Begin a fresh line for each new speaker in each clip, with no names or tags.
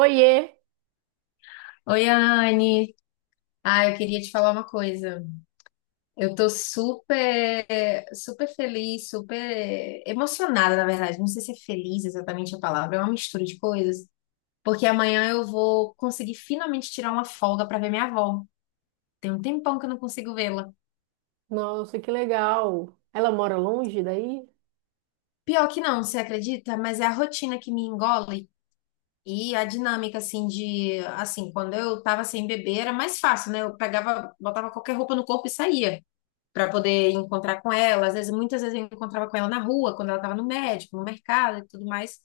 Oiê!
Oi, Anne. Ah, eu queria te falar uma coisa. Eu tô super, super feliz, super emocionada, na verdade. Não sei se é feliz exatamente a palavra, é uma mistura de coisas. Porque amanhã eu vou conseguir finalmente tirar uma folga pra ver minha avó. Tem um tempão que eu não consigo vê-la.
Nossa, que legal! Ela mora longe daí?
Pior que não, você acredita? Mas é a rotina que me engole e a dinâmica, assim, Assim, quando eu tava sem beber era mais fácil, né? Eu pegava, botava qualquer roupa no corpo e saía, para poder encontrar com ela. Às vezes, muitas vezes eu encontrava com ela na rua, quando ela estava no médico, no mercado e tudo mais.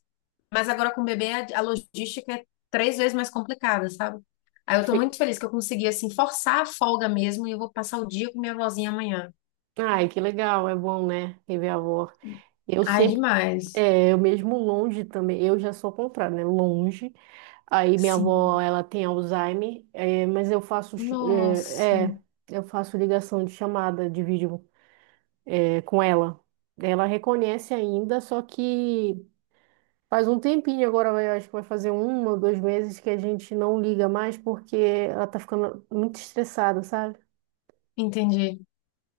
Mas agora com o bebê, a logística é 3 vezes mais complicada, sabe? Aí eu tô
Fi-
muito feliz que eu consegui, assim, forçar a folga mesmo e eu vou passar o dia com minha vozinha amanhã.
Ai, que legal, é bom, né? Rever a avó. Eu
Ai,
sempre,
demais.
é, eu mesmo longe também, eu já sou ao contrário, né? Longe. Aí minha avó,
Sim.
ela tem Alzheimer, é, mas eu faço,
Nossa.
é, é, eu faço ligação de chamada de vídeo, é, com ela. Ela reconhece ainda, só que. Faz um tempinho agora, acho que vai fazer um ou dois meses que a gente não liga mais porque ela tá ficando muito estressada, sabe?
Entendi,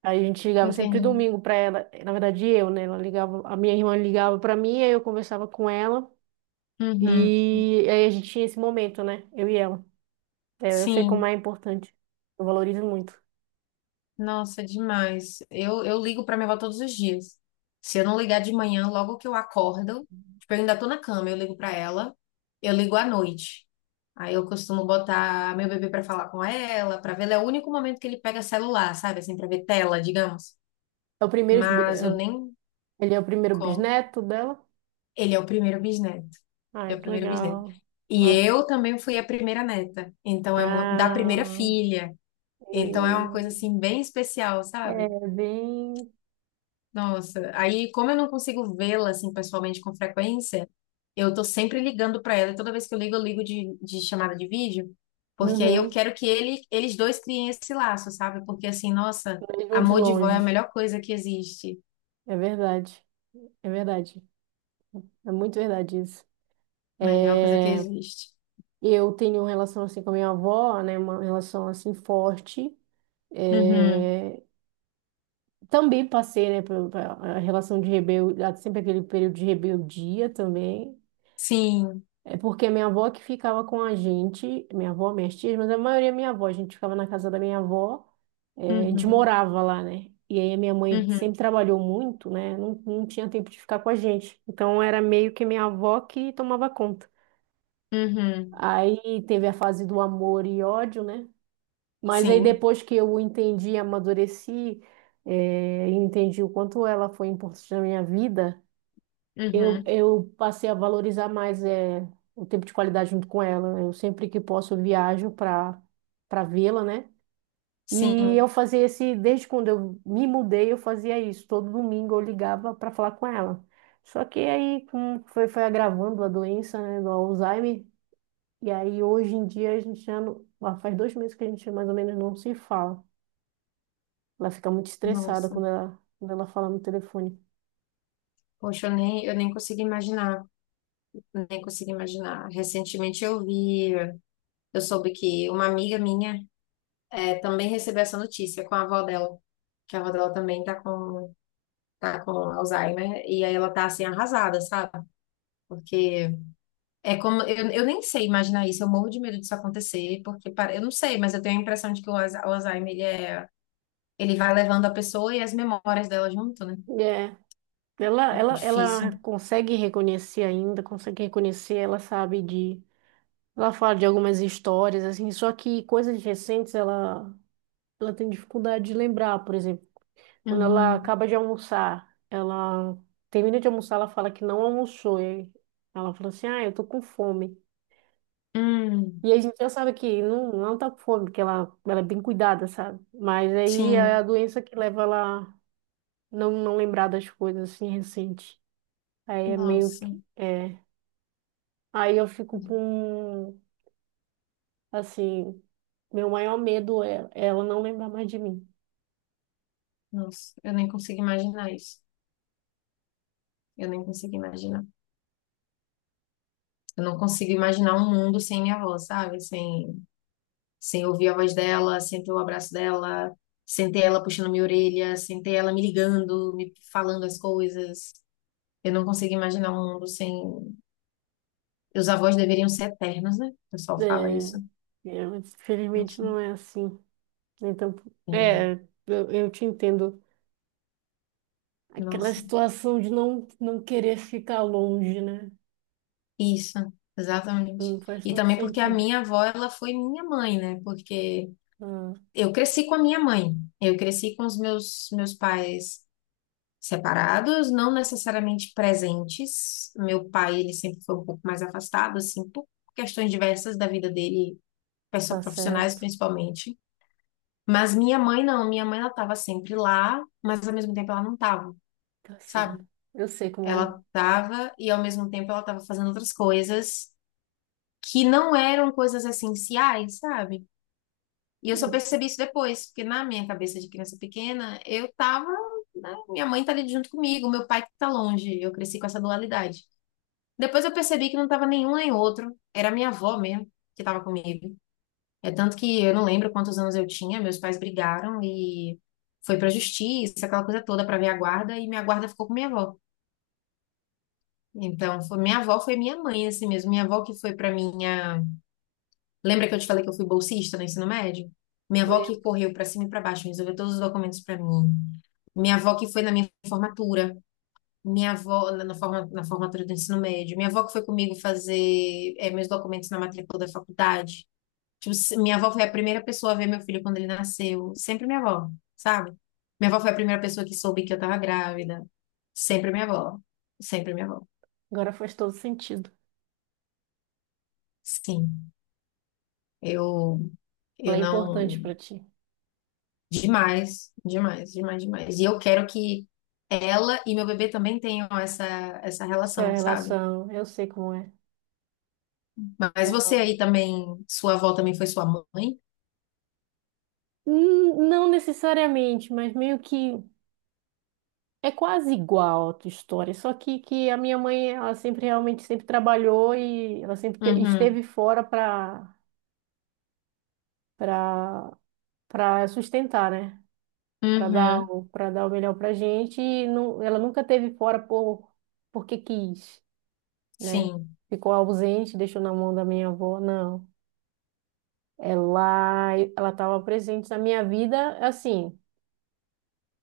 Aí a gente ligava sempre
entendi.
domingo pra ela, na verdade eu, né? Ela ligava, a minha irmã ligava pra mim, aí eu conversava com ela
Uhum.
e aí a gente tinha esse momento, né? Eu e ela. É, eu sei como
Sim.
é importante, eu valorizo muito.
Nossa, demais. Eu ligo pra minha avó todos os dias. Se eu não ligar de manhã, logo que eu acordo, tipo, eu ainda tô na cama, eu ligo pra ela, eu ligo à noite. Aí eu costumo botar meu bebê pra falar com ela, pra ver. Ele é o único momento que ele pega celular, sabe? Assim, pra ver tela, digamos.
É o primeiro,
Mas eu nem
ele é o primeiro
como.
bisneto dela.
Ele é o primeiro bisneto. Ele
Ai,
é o
que
primeiro bisneto.
legal.
E
Nossa.
eu também fui a primeira neta. Então é da primeira
Ah,
filha. Então é uma coisa
e-
assim bem especial, sabe?
é bem.
Nossa, aí como eu não consigo vê-la assim pessoalmente com frequência, eu tô sempre ligando pra ela, e toda vez que eu ligo de chamada de vídeo, porque aí eu
Uhum.
quero que ele, eles dois criem esse laço, sabe? Porque assim, nossa,
Mesmo de
amor de vó é a
longe.
melhor coisa que existe.
É verdade. É verdade. É muito verdade isso.
Melhor coisa que
É,
existe.
eu tenho uma relação assim com a minha avó, né? Uma relação assim forte.
Uhum.
É, também passei, né, a relação de rebeldia, sempre aquele período de rebeldia também.
Sim.
É porque minha avó que ficava com a gente, minha avó, minhas tias, mas a maioria é minha avó, a gente ficava na casa da minha avó, eh, a gente
Uhum.
morava lá, né? E aí a minha mãe
Uhum.
sempre trabalhou muito, né? Não tinha tempo de ficar com a gente. Então era meio que minha avó que tomava conta.
Uhum.
Aí teve a fase do amor e ódio, né? Mas aí
Sim.
depois que eu entendi, amadureci, eh, e entendi o quanto ela foi importante na minha vida. Eu,
Uhum.
eu passei a valorizar mais é, o tempo de qualidade junto com ela. Eu sempre que posso eu viajo para vê-la, né? E
Sim.
eu fazia esse, desde quando eu me mudei, eu fazia isso. Todo domingo eu ligava para falar com ela. Só que aí foi, foi agravando a doença, né, do Alzheimer. E aí hoje em dia a gente já não, lá faz dois meses que a gente mais ou menos não se fala. Ela fica muito estressada
Nossa.
quando ela fala no telefone.
Poxa, eu nem consigo imaginar. Nem consigo imaginar. Recentemente Eu soube que uma amiga minha também recebeu essa notícia com a avó dela, que a avó dela também tá com Alzheimer, e aí ela tá assim arrasada, sabe? Porque é como. Eu nem sei imaginar isso, eu morro de medo disso acontecer, porque para, eu não sei, mas eu tenho a impressão de que o Alzheimer ele vai levando a pessoa e as memórias dela junto, né?
É Ela,
É
ela, ela
difícil.
consegue reconhecer ainda, consegue reconhecer, ela sabe de. Ela fala de algumas histórias, assim, só que coisas recentes ela, ela tem dificuldade de lembrar, por exemplo. Quando ela
Uhum.
acaba de almoçar, ela termina de almoçar, ela fala que não almoçou. E ela fala assim, ah, eu tô com fome.
Hum,
E a gente já sabe que não, não tá com fome, porque ela é bem cuidada, sabe? Mas aí é a
sim.
doença que leva ela a não, não lembrar das coisas, assim, recentes. Aí é meio
Nossa.
que. É, Aí eu fico com, assim, meu maior medo é ela não lembrar mais de mim.
Nossa, eu nem consigo imaginar isso. Eu nem consigo imaginar. Eu não consigo imaginar um mundo sem minha avó, sabe? Sem, sem ouvir a voz dela, sem ter o abraço dela, sem ter ela puxando minha orelha, sem ter ela me ligando, me falando as coisas. Eu não consigo imaginar um mundo sem. Os avós deveriam ser eternos, né? O pessoal fala
É,
isso.
é, mas infelizmente
Nossa,
não é assim. Então,
é,
é, eu te entendo. Aquela
nossa.
situação de não, não querer ficar longe, né?
Isso, exatamente.
Não faz
E
todo
também porque a
sentido.
minha avó, ela foi minha mãe, né? Porque
Ah,
eu cresci com a minha mãe, eu cresci com os meus pais, separados, não necessariamente presentes. Meu pai, ele sempre foi um pouco mais afastado, assim, por questões diversas da vida dele, pessoal
tá
profissionais
certo,
principalmente. Mas minha mãe não, minha mãe ela estava sempre lá, mas ao mesmo tempo ela não estava,
tá certo.
sabe?
Eu sei como é.
Ela estava e ao mesmo tempo ela estava fazendo outras coisas que não eram coisas essenciais, sabe? E eu só percebi isso depois, porque na minha cabeça de criança pequena, eu tava, né, minha mãe tá ali junto comigo, meu pai que tá longe. Eu cresci com essa dualidade. Depois eu percebi que não estava nenhum nem outro. Era minha avó mesmo que estava comigo. É tanto que eu não lembro quantos anos eu tinha, meus pais brigaram e foi pra justiça, aquela coisa toda pra minha guarda, e minha guarda ficou com minha avó. Então, foi, minha avó foi minha mãe, assim mesmo. Minha avó que foi pra minha. Lembra que eu te falei que eu fui bolsista no ensino médio? Minha avó que
Lembro.
correu pra cima e pra baixo, resolveu todos os documentos pra mim. Minha avó que foi na minha formatura. Minha avó, na formatura do ensino médio, minha avó que foi comigo fazer meus documentos na matrícula da faculdade. Tipo, minha avó foi a primeira pessoa a ver meu filho quando ele nasceu. Sempre minha avó, sabe? Minha avó foi a primeira pessoa que soube que eu tava grávida. Sempre minha avó. Sempre minha avó.
Agora faz todo sentido.
Sim. Eu,
Ela
eu
é importante
não.
pra ti.
Demais, demais, demais, demais. E eu quero que ela e meu bebê também tenham essa,
Sua
relação, sabe?
relação, eu sei como é.
Mas
É,
você aí também, sua avó também foi sua mãe?
hum, não necessariamente, mas meio que é quase igual a tua história, só que a minha mãe, ela sempre realmente sempre trabalhou e ela sempre
Uhum,
esteve fora para para sustentar, né?
uhum,
Para dar o melhor pra gente e não, ela nunca esteve fora porque quis, né?
sim,
Ficou ausente, deixou na mão da minha avó, não. Ela estava presente na minha vida assim,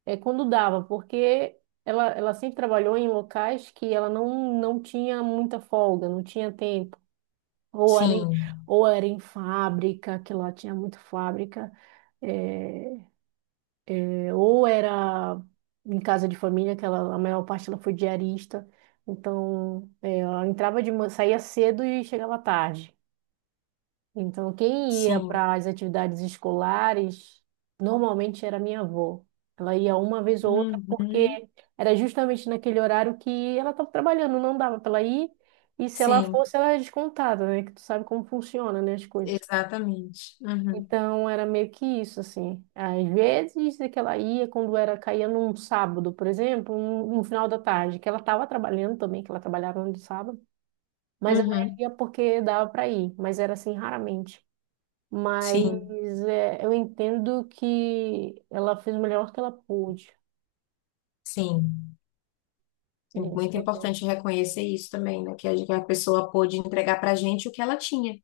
é, quando dava, porque ela sempre trabalhou em locais que ela não, não tinha muita folga, não tinha tempo. Ou era em,
sim,
ou era em fábrica, que lá tinha muita fábrica, é, é, ou era em casa de família, que ela, a maior parte ela foi diarista. Então, é, ela entrava de manhã, saía cedo e chegava tarde. Então, quem ia
sim,
para as atividades escolares normalmente era minha avó. Ela ia uma vez ou outra porque
uhum.
era justamente naquele horário que ela estava trabalhando, não dava para ela ir. E se ela
Sim,
fosse, ela era descontada, né? Que tu sabe como funciona, né, as coisas.
exatamente. Uhum,
Então, era meio que isso, assim. Às vezes é que ela ia quando era caía num sábado, por exemplo, um final da tarde, que ela estava trabalhando também, que ela trabalhava no sábado, mas ela
uhum,
ia porque dava para ir, mas era assim raramente. Mas
sim,
é, eu entendo que ela fez o melhor que ela pôde.
sim. É
É isso que
muito
eu tenho.
importante reconhecer isso também, né? Que a pessoa pôde entregar pra gente o que ela tinha,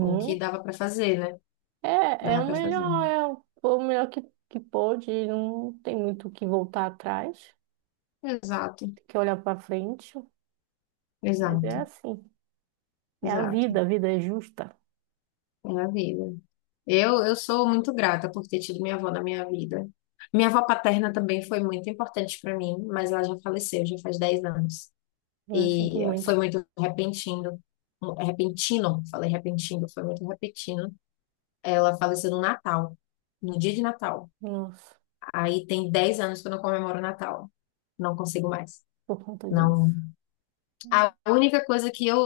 o que dava pra fazer, né?
É,
Dava pra fazer.
é o melhor que pôde. Não tem muito o que voltar atrás,
Exato,
tem que olhar para frente. Mas é
exato,
assim. É
exato.
a vida é justa.
É a vida. Eu sou muito grata por ter tido minha avó na minha vida. Minha avó paterna também foi muito importante pra mim, mas ela já faleceu, já faz 10 anos.
Eu sinto
E foi
muito,
muito repentino. Repentino, falei repentino, foi muito repentino. Ela faleceu no Natal, no dia de Natal.
nossa,
Aí tem 10 anos que eu não comemoro Natal. Não consigo mais.
por conta
Não.
disso.
A única coisa que eu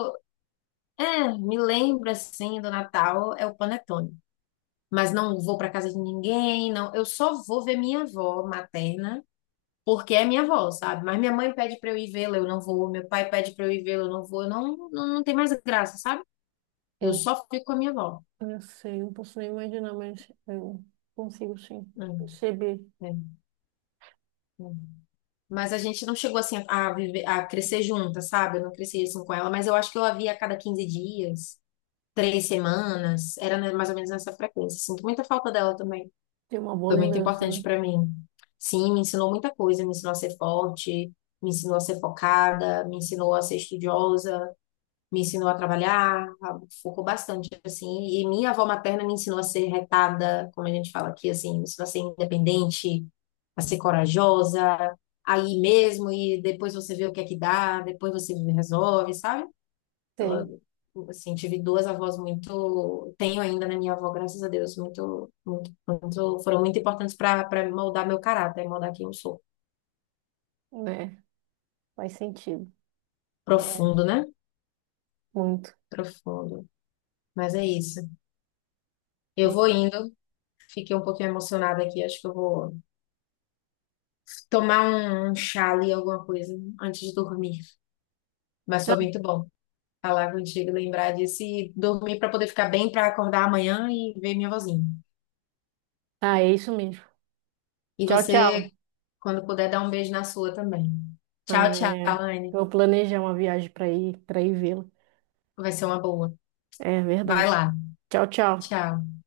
me lembro assim do Natal é o panetone. Mas não vou para casa de ninguém, não. Eu só vou ver minha avó materna, porque é minha avó, sabe? Mas minha mãe pede para eu ir vê-la, eu não vou. Meu pai pede para eu ir vê-la, eu não vou. Eu não, não, não tem mais graça, sabe? Eu
Eu,
só fico com a minha avó.
eu sei, não posso nem imaginar, mas eu consigo sim perceber.
É, é, é. Mas a gente não chegou assim a viver, a crescer junta, sabe? Eu não cresci assim com ela, mas eu acho que eu a via a cada 15 dias, 3 semanas, era né, mais ou menos nessa frequência. Sinto muita falta dela também.
Tem uma boa
Foi muito
lembrança,
importante
né?
pra mim. Sim, me ensinou muita coisa, me ensinou a ser forte, me ensinou a ser focada, me ensinou a ser estudiosa, me ensinou a trabalhar, focou bastante, assim, e minha avó materna me ensinou a ser retada, como a gente fala aqui, assim, me ensinou a ser independente, a ser corajosa, aí mesmo, e depois você vê o que é que dá, depois você resolve, sabe? Ela,
Sei,
assim, tive duas avós muito, tenho ainda na minha avó, graças a Deus, muito, muito, muito, foram muito importantes para moldar meu caráter, moldar quem eu sou.
né? Faz sentido. É
Profundo, né?
Muito.
Profundo. Mas é isso. Eu
É.
vou indo. Fiquei um pouquinho emocionada aqui. Acho que eu vou tomar um chá ali, alguma coisa, antes de dormir. Mas foi
Então,
muito bom falar contigo, lembrar disso e dormir para poder ficar bem, para acordar amanhã e ver minha vozinha.
ah, é isso mesmo.
E
Tchau, tchau.
você, quando puder, dá um beijo na sua também. Tchau,
Ah,
tchau,
é. Eu
Anne.
vou planejar uma viagem para ir vê-lo.
Vai ser uma boa.
É
Vai
verdade.
lá.
Tchau, tchau.
Tchau.